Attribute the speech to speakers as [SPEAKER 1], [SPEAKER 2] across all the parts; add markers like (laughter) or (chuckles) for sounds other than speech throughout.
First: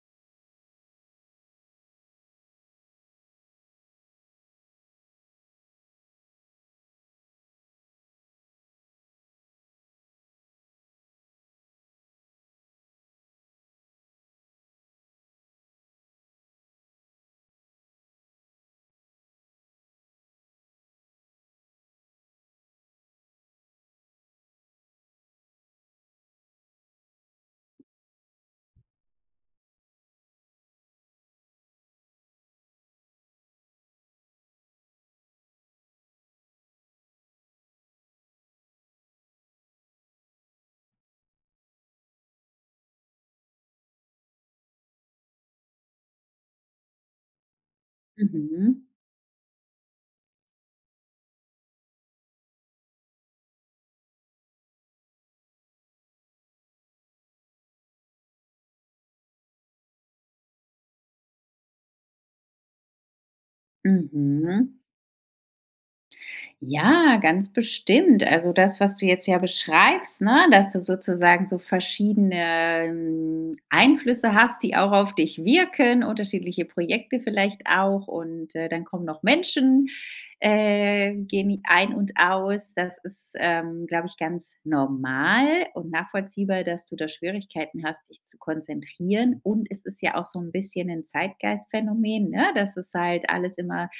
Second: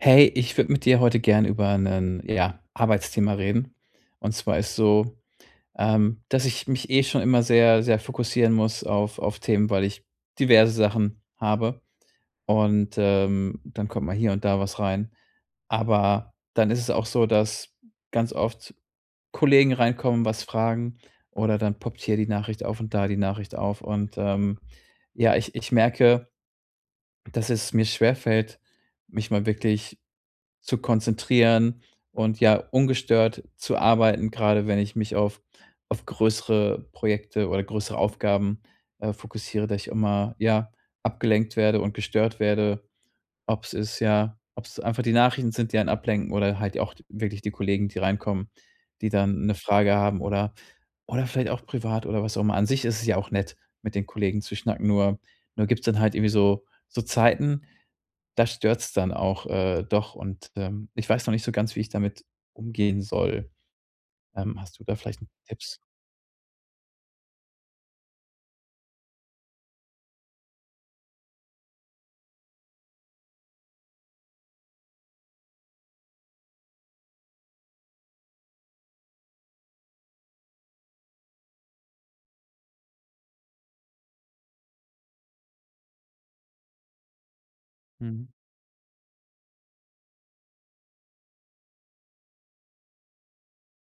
[SPEAKER 1] Hey, ich würde mit dir heute gern über 'nen, ja, Arbeitsthema reden. Und zwar ist so, ähm, dass ich mich eh schon immer sehr sehr fokussieren muss auf auf Themen, weil ich diverse Sachen habe und, ähm, dann kommt mal hier und da was rein. Aber, dann ist es auch so, dass ganz oft Kollegen reinkommen, was fragen oder dann poppt hier die Nachricht auf und da die Nachricht auf. Und, ähm, ja, ich ich merke, dass es mir schwerfällt, mich mal wirklich zu konzentrieren und, ja, ungestört zu arbeiten, grade wenn ich mich auf auf größere Projekte oder größere Aufgaben, äh, fokussiere, dass ich immer ja, abgelenkt werde und gestört werde, ob's ist ja, ob's einfach die Nachrichten sind, die einen ablenken oder halt auch wirklich die Kollegen, die reinkommen,
[SPEAKER 2] Mhm.
[SPEAKER 1] die dann 'ne Frage haben oder oder vielleicht auch privat oder was auch immer. An sich ist es ja auch nett, mit den Kollegen zu schnacken. Nur nur gibt's dann halt irgendwie so so Zeiten, da stört's dann auch, äh, doch und, ähm, ich weiß noch nicht so ganz, wie ich damit umgehen soll. Ähm,
[SPEAKER 2] Mhm.
[SPEAKER 1] hast du da vielleicht 'n Tipps?
[SPEAKER 2] Ja, ganz bestimmt. Also, das, was du jetzt ja beschreibst, ne, dass du sozusagen so verschiedene, hm, Einflüsse hast, die auch auf dich wirken, unterschiedliche Projekte vielleicht auch und, äh, dann kommen noch Menschen äh, gehen die ein und aus. Das ist, ähm, glaube ich, ganz normal und nachvollziehbar, dass du da Schwierigkeiten hast, dich
[SPEAKER 1] Mhm.
[SPEAKER 2] zu konzentrieren. Und es ist ja auch so 'n bisschen 'n Zeitgeistphänomen, ne, dass es halt alles immer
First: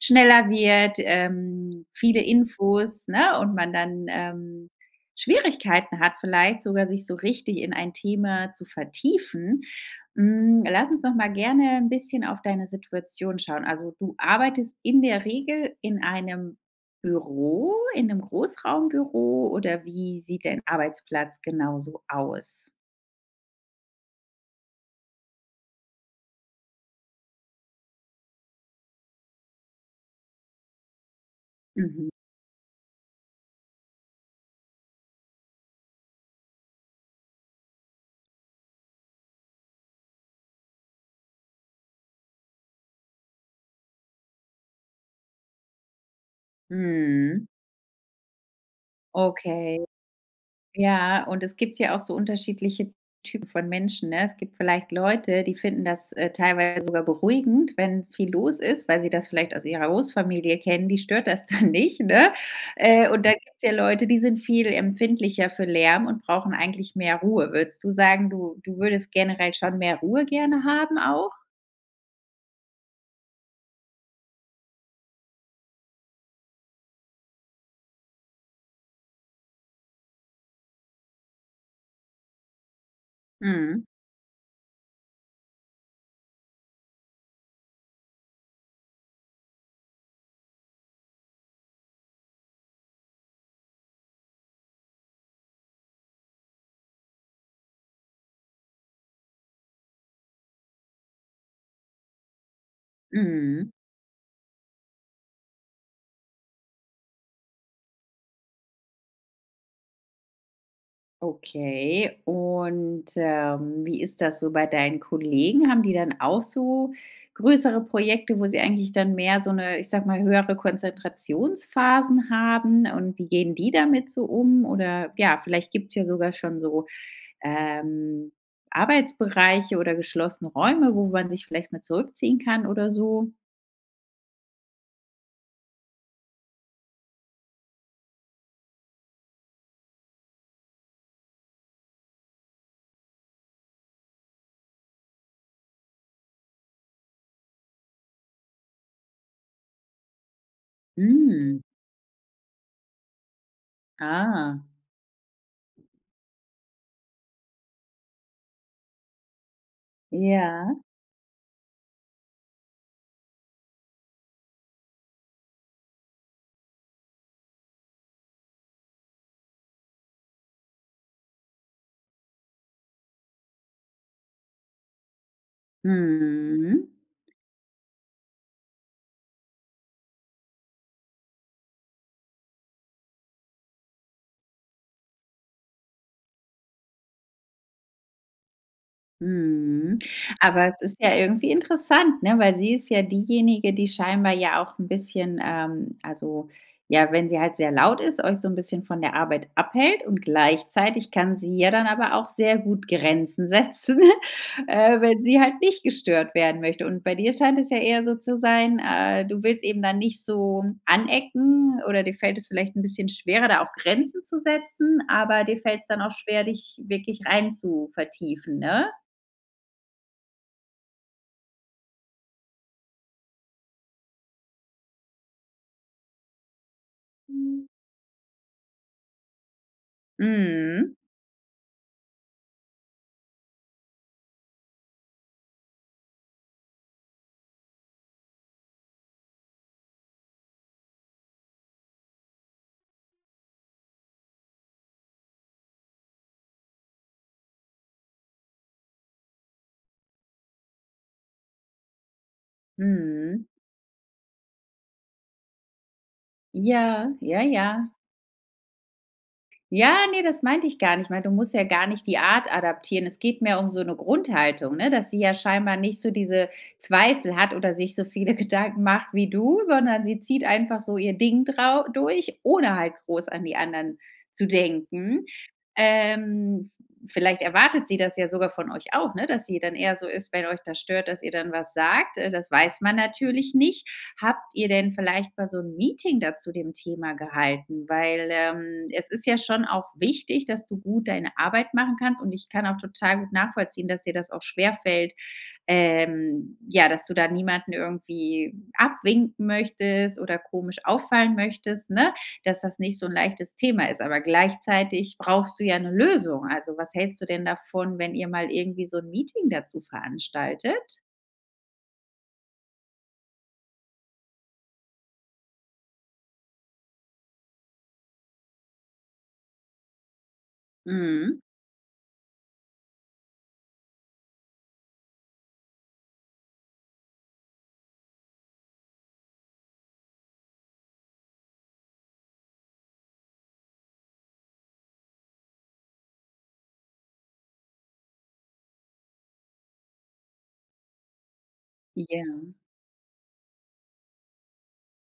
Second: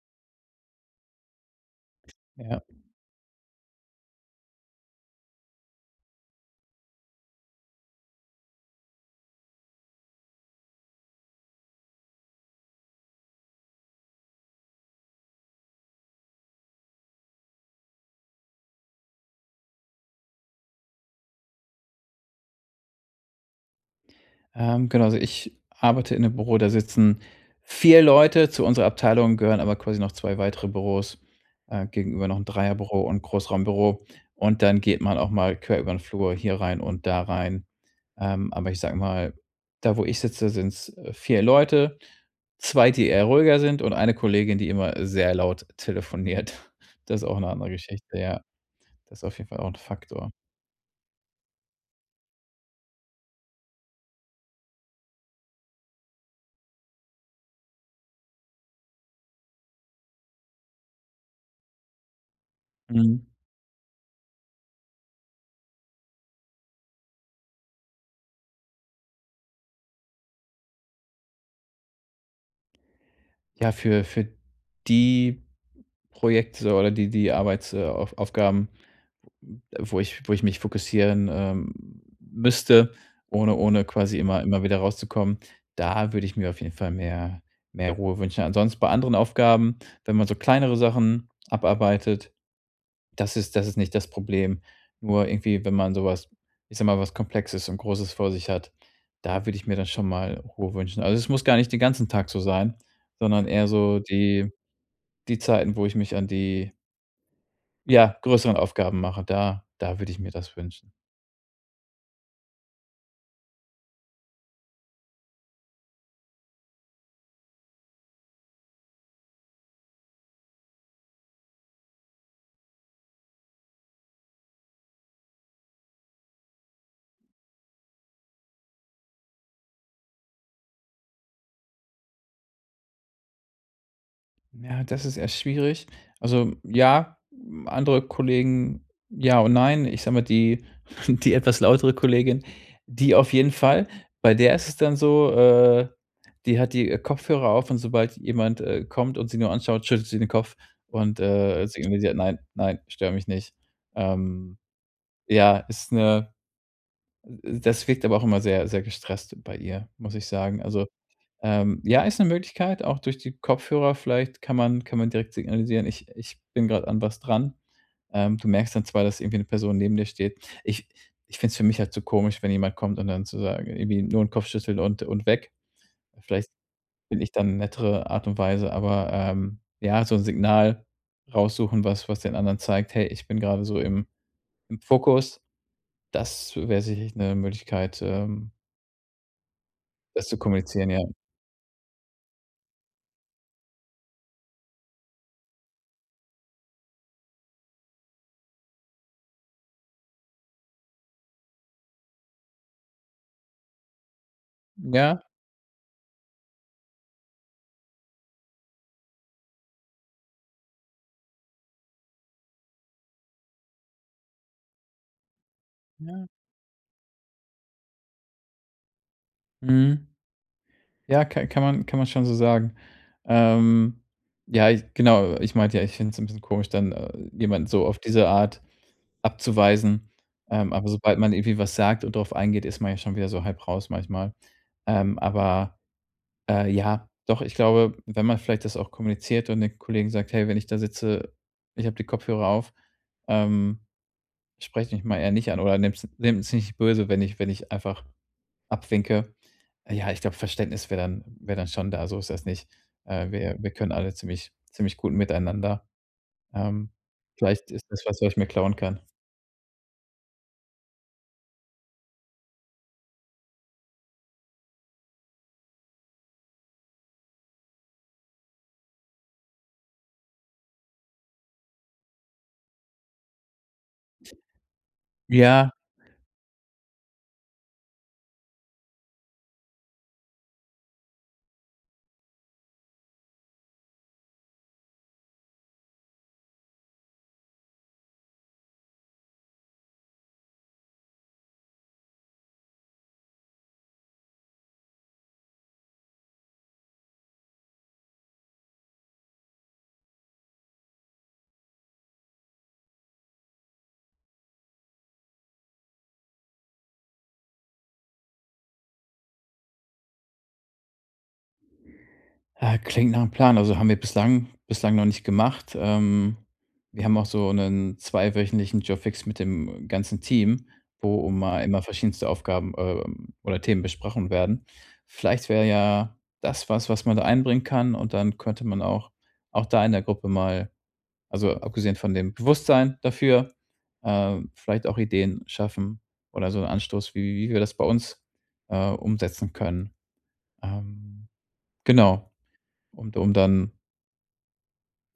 [SPEAKER 2] schneller wird, ähm, viele
[SPEAKER 1] Ja.
[SPEAKER 2] Infos, ne, und man dann, ähm, Schwierigkeiten hat vielleicht sogar, sich so richtig in ein Thema zu vertiefen. Hm, lass uns doch mal gerne 'n bisschen auf deine Situation schauen. Also, du arbeitest in der Regel in einem Büro in 'nem Großraumbüro oder wie sieht dein Arbeitsplatz genau so aus?
[SPEAKER 1] Ähm, genau, also ich arbeite in 'nem Büro, da sitzen 4 Leute. Zu unserer Abteilung gehören aber quasi noch 2 weitere Büros, äh,
[SPEAKER 2] Mhm.
[SPEAKER 1] gegenüber noch 'n Dreierbüro und Großraumbüro. Und dann geht man auch mal quer über 'n Flur hier rein und da rein. Ähm, aber ich sage mal, da wo ich sitze, sind's 4 Leute. 2, die eher ruhiger sind und eine Kollegin, die immer sehr laut telefoniert. Das ist auch
[SPEAKER 2] Mhm.
[SPEAKER 1] 'ne andere Geschichte, ja. Das ist auf jeden Fall auch 'n
[SPEAKER 2] Okay.
[SPEAKER 1] Faktor.
[SPEAKER 2] Ja ,und es gibt ja auch so unterschiedliche Typ von Menschen, ne? Es gibt vielleicht Leute, die finden, das, äh, teilweise sogar beruhigend, wenn viel los ist, weil sie das vielleicht aus ihrer Großfamilie kennen. Die stört das dann nicht, ne? Äh, und
[SPEAKER 1] Mhm.
[SPEAKER 2] da gibt's ja Leute, die sind viel empfindlicher für Lärm und brauchen eigentlich mehr Ruhe. Würdest du sagen, du du würdest generell schon mehr Ruhe gerne haben auch?
[SPEAKER 1] Ja, für für die Projekte oder die die Arbeits äh, Auf Aufgaben, m wo ich wo ich mich fokussieren, ähm, müsste, ohne
[SPEAKER 2] Mhm.
[SPEAKER 1] ohne quasi immer immer wieder rauszukommen, da würde ich mir auf jeden Fall mehr mehr Ruhe wünschen. Ansonsten bei anderen Aufgaben, wenn man so kleinere Sachen abarbeitet, das ist das ist nicht das Problem. Nur irgendwie, wenn man so was- ich sage mal- was Komplexes und Großes vor sich hat, da würde ich mir dann schon mal Ruhe wünschen. Also, es muss gar nicht den ganzen Tag so sein, sondern eher
[SPEAKER 2] Mhm.
[SPEAKER 1] so die die Zeiten, wo ich mich an die ja, größeren Aufgaben mache. Da da würde ich mir das wünschen.
[SPEAKER 2] Okay. Und, ähm, wie ist das so bei deinen Kollegen? Haben die dann auch so größere Projekte, wo sie eigentlich dann mehr so 'ne- ich sage mal- höhere Konzentrationsphasen haben und wie gehen die damit so um oder, ja, vielleicht gibt's ja sogar schon so, ähm, Arbeitsbereiche oder geschlossene Räume, wo man sich vielleicht mal zurückziehen kann oder so.
[SPEAKER 1] Ja, das ist eher schwierig. Also, ja, hm, andere Kollegen ja und nein, ich sage mal, die (chuckles) die etwas lautere Kollegin, die auf jeden Fall. Bei der ist es dann so, äh, die hat die Kopfhörer auf und sobald jemand, äh, kommt und sie nur anschaut, schüttet sie den Kopf und,
[SPEAKER 2] Mhm.
[SPEAKER 1] äh, signalisiert: „Nein, nein, stör mich nicht.“ Ähm,
[SPEAKER 2] Ah.
[SPEAKER 1] ja, ist 'ne d das wirkt aber auch immer sehr, sehr gestresst bei ihr, muss ich sagen.
[SPEAKER 2] Ja.
[SPEAKER 1] Also, ähm ja, ist 'ne Möglichkeit, auch durch die Kopfhörer vielleicht kann man kann man direkt signalisieren, ich ich bin grad an was dran. Ähm, du merkst dann zwar, dass irgendwie 'ne Person neben dir steht. Ich ich finde es für mich halt zu komisch, wenn jemand kommt und dann zu sagen irgendwie nur 'n Kopf schüttele und und weg. Vielleicht
[SPEAKER 2] Mhm.
[SPEAKER 1] finde ich da 'ne nettere Art und Weise, aber, ähm, ja, so 'n Signal raussuchen, was was den anderen zeigt: „Hey, ich bin grade so im im Fokus.“ Das wär sicherlich 'ne Möglichkeit, ähm
[SPEAKER 2] Mhm.
[SPEAKER 1] das zu
[SPEAKER 2] Aber es
[SPEAKER 1] kommunizieren,
[SPEAKER 2] ist
[SPEAKER 1] ja.
[SPEAKER 2] ja irgendwie interessant, ne, weil sie ist ja diejenige, die scheinbar ja auch 'n bisschen, ähm also, ja, wenn sie halt sehr laut ist, euch so 'n bisschen von der Arbeit abhält und gleichzeitig kann sie ja dann aber auch sehr gut Grenzen setzen, äh,
[SPEAKER 1] Ja.
[SPEAKER 2] wenn sie halt nicht gestört werden möchte. Und bei dir scheint es ja eher so zu sein, äh, du willst eben dann nicht so anecken oder dir fällt es vielleicht 'n bisschen schwerer, da auch Grenzen zu setzen, aber dir fällt es dann auch
[SPEAKER 1] Ja.
[SPEAKER 2] schwer, dich wirklich reinzuvertiefen, ne?
[SPEAKER 1] Mhm. Ja, ka kann man kann man schon so sagen. Ähm, ja, ich genau, ich meinte ja, ich finde es 'n bisschen komisch, dann, äh, jemanden so auf diese Art abzuweisen. Ähm, aber
[SPEAKER 2] Mhm.
[SPEAKER 1] sobald man irgendwie was sagt und drauf eingeht, ist man ja schon wieder so halb raus manchmal. Ähm, aber, äh, ja, doch, ich glaube, wenn man vielleicht das auch kommuniziert und den Kollegen sagt: „Hey, wenn ich da sitze, ich habe die Kopfhörer auf, ähm, sprecht mich mal eher nicht an oder nehmt's nehmt's nicht böse, wenn ich wenn ich einfach abwinke.“ Ja, ich glaube, Verständnis wäre dann wäre dann schon da. So ist das nicht. Äh,
[SPEAKER 2] Mhm.
[SPEAKER 1] wir wir können alle ziemlich ziemlich gut miteinander. Ähm,
[SPEAKER 2] Ja, ja,
[SPEAKER 1] vielleicht ist
[SPEAKER 2] ja.
[SPEAKER 1] das was, was ich mir klauen kann.
[SPEAKER 2] Ja, ne, das meinte ich gar nicht mal. Du musst ja gar nicht die Art adaptieren. Es geht mehr um so 'ne Grundhaltung, ne, dass sie ja scheinbar nicht so diese Zweifel hat oder sich so viele Gedanken macht wie du, sondern sie zieht einfach so ihr Ding drau durch, ohne halt groß an die anderen zu denken.
[SPEAKER 1] Ja.
[SPEAKER 2] Ähm, v vielleicht erwartet sie das ja sogar von euch auch, ne, dass sie dann eher so ist, wenn euch da stört, dass ihr dann was sagt. Äh, das weiß man natürlich nicht. Habt ihr denn vielleicht mal so 'n Meeting da zu dem Thema gehalten? Weil, ähm, es ist ja schon auch wichtig, dass du gut deine Arbeit machen kannst und ich kann auch total gut nachvollziehen, dass dir das auch schwerfällt, ähm, ja, dass du da niemanden irgendwie abwinken möchtest oder komisch auffallen möchtest, ne, dass das nicht so 'n leichtes Thema ist. Aber gleichzeitig brauchst du ja 'ne Lösung. Also, was hältst du denn davon, wenn ihr mal irgendwie so 'n Meeting dazu veranstaltet?
[SPEAKER 1] Ah, klingt nachm Plan, also haben wir bislang bislang noch nicht gemacht. Ähm, wir haben auch so 'nen 2- wöchentlichen Jour fixe mit dem ganzen Team, wo
[SPEAKER 2] Mhm.
[SPEAKER 1] um a immer einmal verschiedenste Aufgaben, ähm, oder Themen besprochen werden. Vielleicht wäre ja das was, was man da einbringen kann und dann könnte man auch auch da in der Gruppe mal, also abgesehen von dem Bewusstsein dafür, ähm, vielleicht auch Ideen schaffen oder so 'n Anstoß, wie wie wir das bei uns, äh, umsetzen können. Ähm, genau,
[SPEAKER 2] Ja.
[SPEAKER 1] und um dann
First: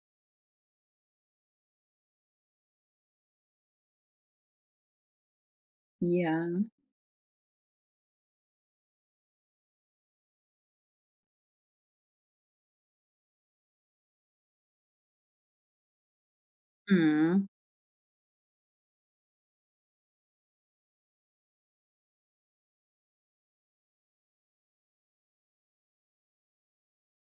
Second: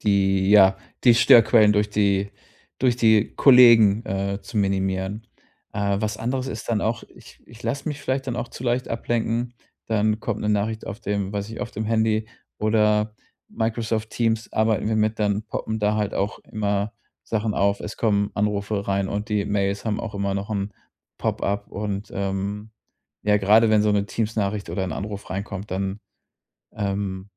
[SPEAKER 1] die, ja, die Störquellen durch die durch die Kollegen, äh, zu minimieren. Äh, was anderes
[SPEAKER 2] Ja.
[SPEAKER 1] ist dann auch, ich ich lasse mich vielleicht dann auch zu leicht ablenken. Dann kommt 'ne Nachricht auf dem, weiß nicht, auf dem Handy oder Microsoft Teams arbeiten wir mit, dann poppen da halt auch immer
[SPEAKER 2] Mhm.
[SPEAKER 1] Sachen auf. Es kommen Anrufe rein und die Mails haben auch immer noch 'n Pop-up und, ähm, ja, grade wenn so 'ne Teams-Nachricht oder 'n Anruf reinkommt, dann, ähm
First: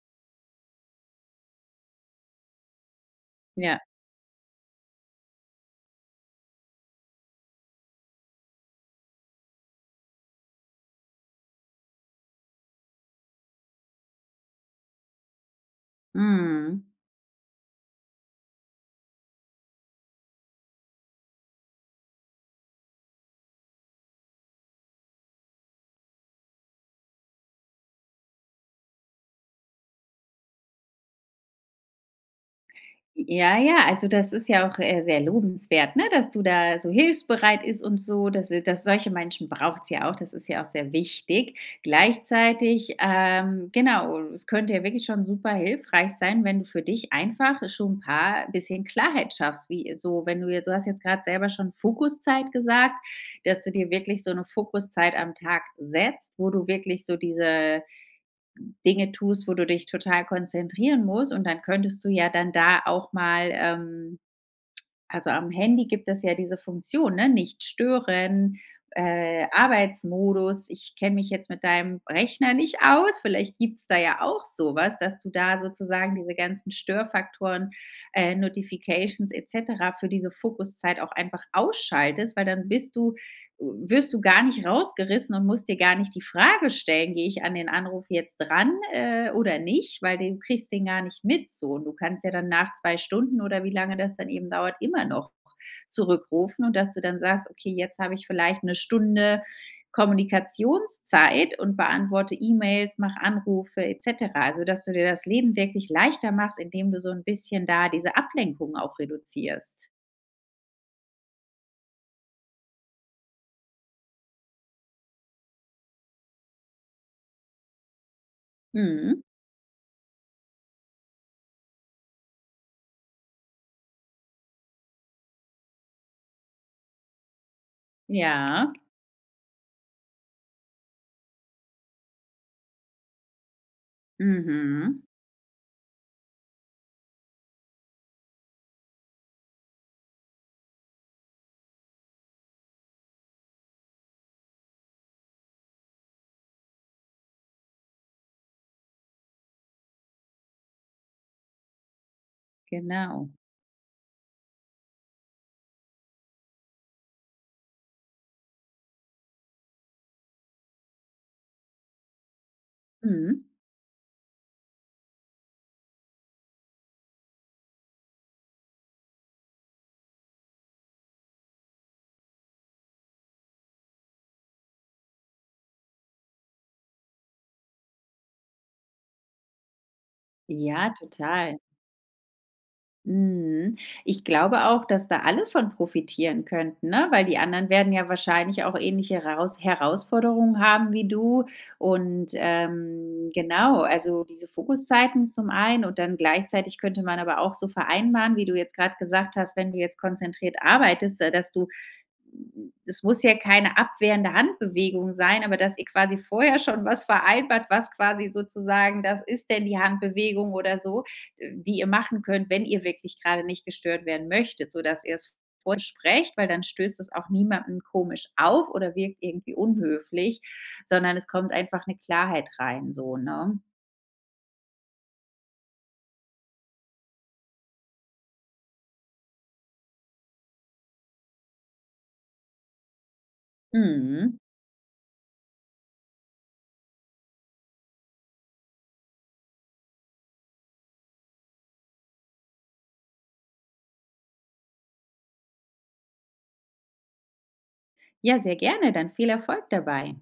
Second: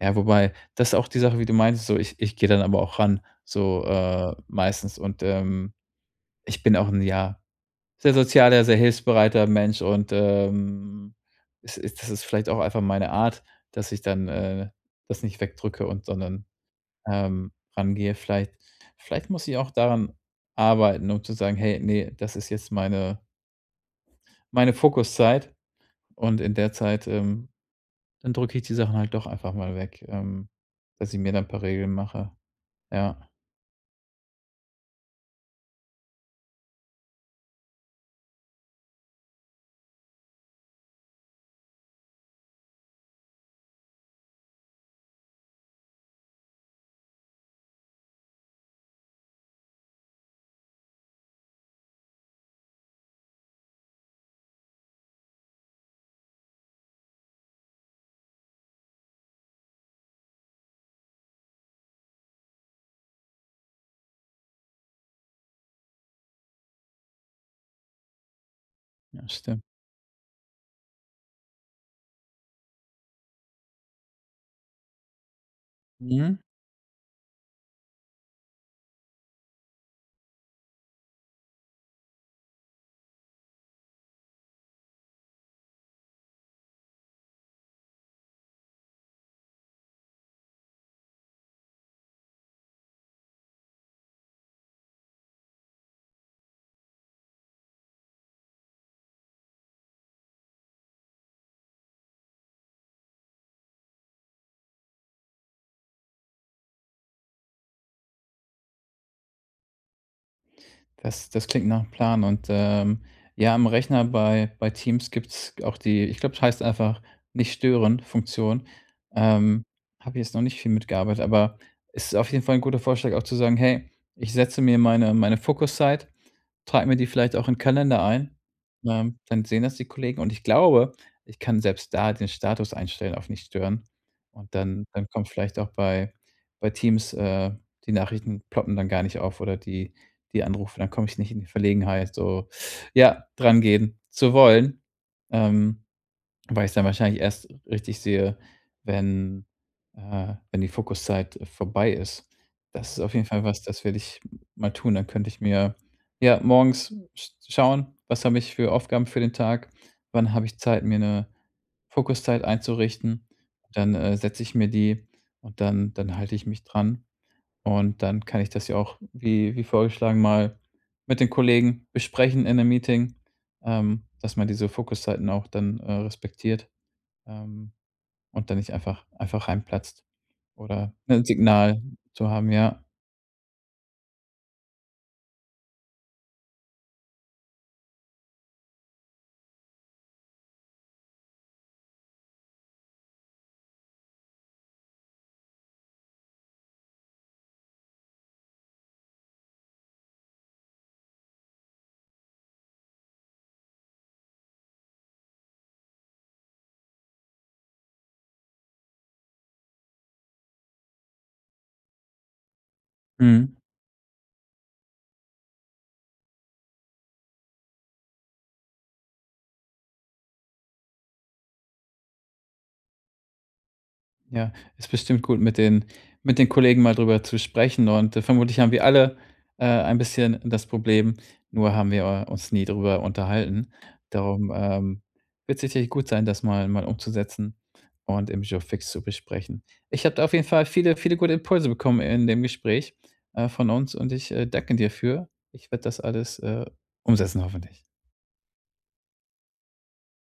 [SPEAKER 1] ja, wobei, das ist auch die Sache, wie du meintest, so, ich ich geh dann aber auch ran
[SPEAKER 2] Ja.
[SPEAKER 1] so, äh, meistens und, ähm, ich bin auch 'n, ja, sehr sozialer, sehr hilfsbereiter Mensch und, ähm, es ist das ist vielleicht auch einfach meine Art, dass ich dann, äh, das nicht wegdrücke und sondern,
[SPEAKER 2] Mhm.
[SPEAKER 1] ähm, rangehe. Vielleicht vielleicht muss ich auch daran arbeiten, nur zu sagen: „Hey, ne, das ist jetzt meine meine Fokuszeit“ und in der Zeit, ähm, dann drücke ich die Sachen halt doch einfach mal weg, ähm, dass ich mir da 'n paar Regeln mache. Ja.
[SPEAKER 2] Ja, ja, also das ist ja auch, äh, sehr lobenswert, ne, dass du da so hilfsbereit ist und so, dass wil dass solche Menschen braucht's ja auch, das ist ja auch sehr wichtig. Gleichzeitig, ähm, genau es könnte ja wirklich schon super hilfreich sein, wenn du für dich einfach schon paar bisschen Klarheit schaffst, wie, so wenn du jetzt du hast jetzt grad selber schon Fokuszeit gesagt, dass du dir wirklich so 'ne Fokuszeit am Tag setzt, wo du wirklich so diese Dinge tust, wo du dich total konzentrieren musst. Und dann könntest du ja dann da auch mal ähm, also am Handy gibt es ja diese Funktion, ne, „nicht stören“,
[SPEAKER 1] Ja,
[SPEAKER 2] äh,
[SPEAKER 1] stimmt.
[SPEAKER 2] Arbeitsmodus, ich kenn mich jetzt mit deinem Rechner nicht aus. Vielleicht gibt's da ja auch so was, dass du da sozusagen diese
[SPEAKER 1] Mhm.
[SPEAKER 2] ganzen Störfaktoren, äh, Notifications et cetera für diese Fokuszeit auch einfach ausschaltest, weil dann bist du wirst du gar nicht rausgerissen und musst dir gar nicht die Frage stellen: „Gehe ich an den Anruf jetzt ran, äh, oder nicht?“ Weil du kriegst den gar nicht mit so. Und du kannst ja dann nach 2 Stunden oder wie lange das dann eben dauert, immer noch zurückrufen und dass du dann sagst: „Okay, jetzt hab ich vielleicht 'ne Stunde Kommunikationszeit und beantworte E-Mails, mache Anrufe et cetera,“ also dass du dir das Leben wirklich leichter machst, indem du so 'n bisschen da diese Ablenkung auch reduzierst.
[SPEAKER 1] Das das klingt nach 'm Plan, und, ähm, ja, am Rechner bei bei Teams gibt's g auch die ich glaube, das heißt einfach Nicht-Stören-Funktion.
[SPEAKER 2] Mhm.
[SPEAKER 1] Ähm, habe jetzt noch nicht viel mitgearbeitet, aber ist auf jeden Fall 'n guter Vorschlag auch zu sagen: „Hey, ich setze mir meine meine Fokuszeit, trage mir die vielleicht auch in Kalender ein,“
[SPEAKER 2] Ja?
[SPEAKER 1] ähm, dann sehen das die Kollegen. Und ich glaube, ich kann selbst da den Status einstellen auf Nicht-Stören und dann
[SPEAKER 2] Mhm.
[SPEAKER 1] dann kommt vielleicht auch bei bei Teams, äh die Nachrichten ploppen dann gar nicht auf oder die die Anrufe, dann komme ich nicht in die Verlegenheit so, (sucks teeth) ja, drangehen zu wollen, ähm, weil ich es dann wahrscheinlich erst richtig sehe, wenn äh, wenn die Fokuszeit vorbei ist. Das ist auf jeden
[SPEAKER 2] Genau.
[SPEAKER 1] Fall was, das werde ich mal tun. Dann könnte ich mir ja, morgens sch schauen: was habe ich für Aufgaben für den Tag? Wann habe ich Zeit, mir 'ne Fokuszeit einzurichten?
[SPEAKER 2] Mhm.
[SPEAKER 1] Dann, äh, setze ich mir die und dann dann halte ich mich dran. Und dann kann ich das ja auch, wie wie vorgeschlagen, mal mit den Kollegen besprechen in 'nem Meeting, ähm, dass man diese Fokuszeiten auch dann, äh, respektiert, ähm, und dann nicht einfach einfach reinplatzt
[SPEAKER 2] Ja,
[SPEAKER 1] oder 'nen
[SPEAKER 2] total.
[SPEAKER 1] Signal zu haben, ja.
[SPEAKER 2] Mhm. Ich glaube auch, dass da alle von profitieren könnten, ne, weil die anderen werden ja wahrscheinlich auch ähnliche Heraus Herausforderungen haben wie du. Und, ähm, genau, also diese Fokuszeiten zum einen und dann gleichzeitig könnte man aber auch so vereinbaren, wie du jetzt grad gesagt hast: Wenn du jetzt konzentriert arbeitest, da dass du es muss ja keine abwehrende Handbewegung sein, aber dass ihr quasi vorher schon was vereinbart, was quasi sozusagen das ist denn die Handbewegung oder so, äh, die ihr machen könnt, wenn ihr wirklich gerade
[SPEAKER 1] Mhm.
[SPEAKER 2] nicht gestört werden möchtet, sodass ihr's vorsprecht, weil dann stößt es auch niemandem komisch auf oder wirkt irgendwie unhöflich, sondern es kommt einfach 'ne Klarheit rein so, ne?
[SPEAKER 1] Ja, ist bestimmt gut, mit den mit den Kollegen mal drüber zu sprechen und, äh, vermutlich haben wir alle, äh, ein bisschen das Problem, nur haben wir, äh, uns nie drüber unterhalten.
[SPEAKER 2] Mhm.
[SPEAKER 1] Darum, ähm, wird's sicherlich gut sein, das mal mal umzusetzen und im Jour fixe zu besprechen. Ich habe da auf jeden Fall viele, viele gute Impulse bekommen in dem Gespräch, äh, von uns und ich, äh, danke dir für. Ich werde das alles, äh, umsetzen hoffentlich.
[SPEAKER 2] Ja, sehr gerne, dann viel Erfolg dabei.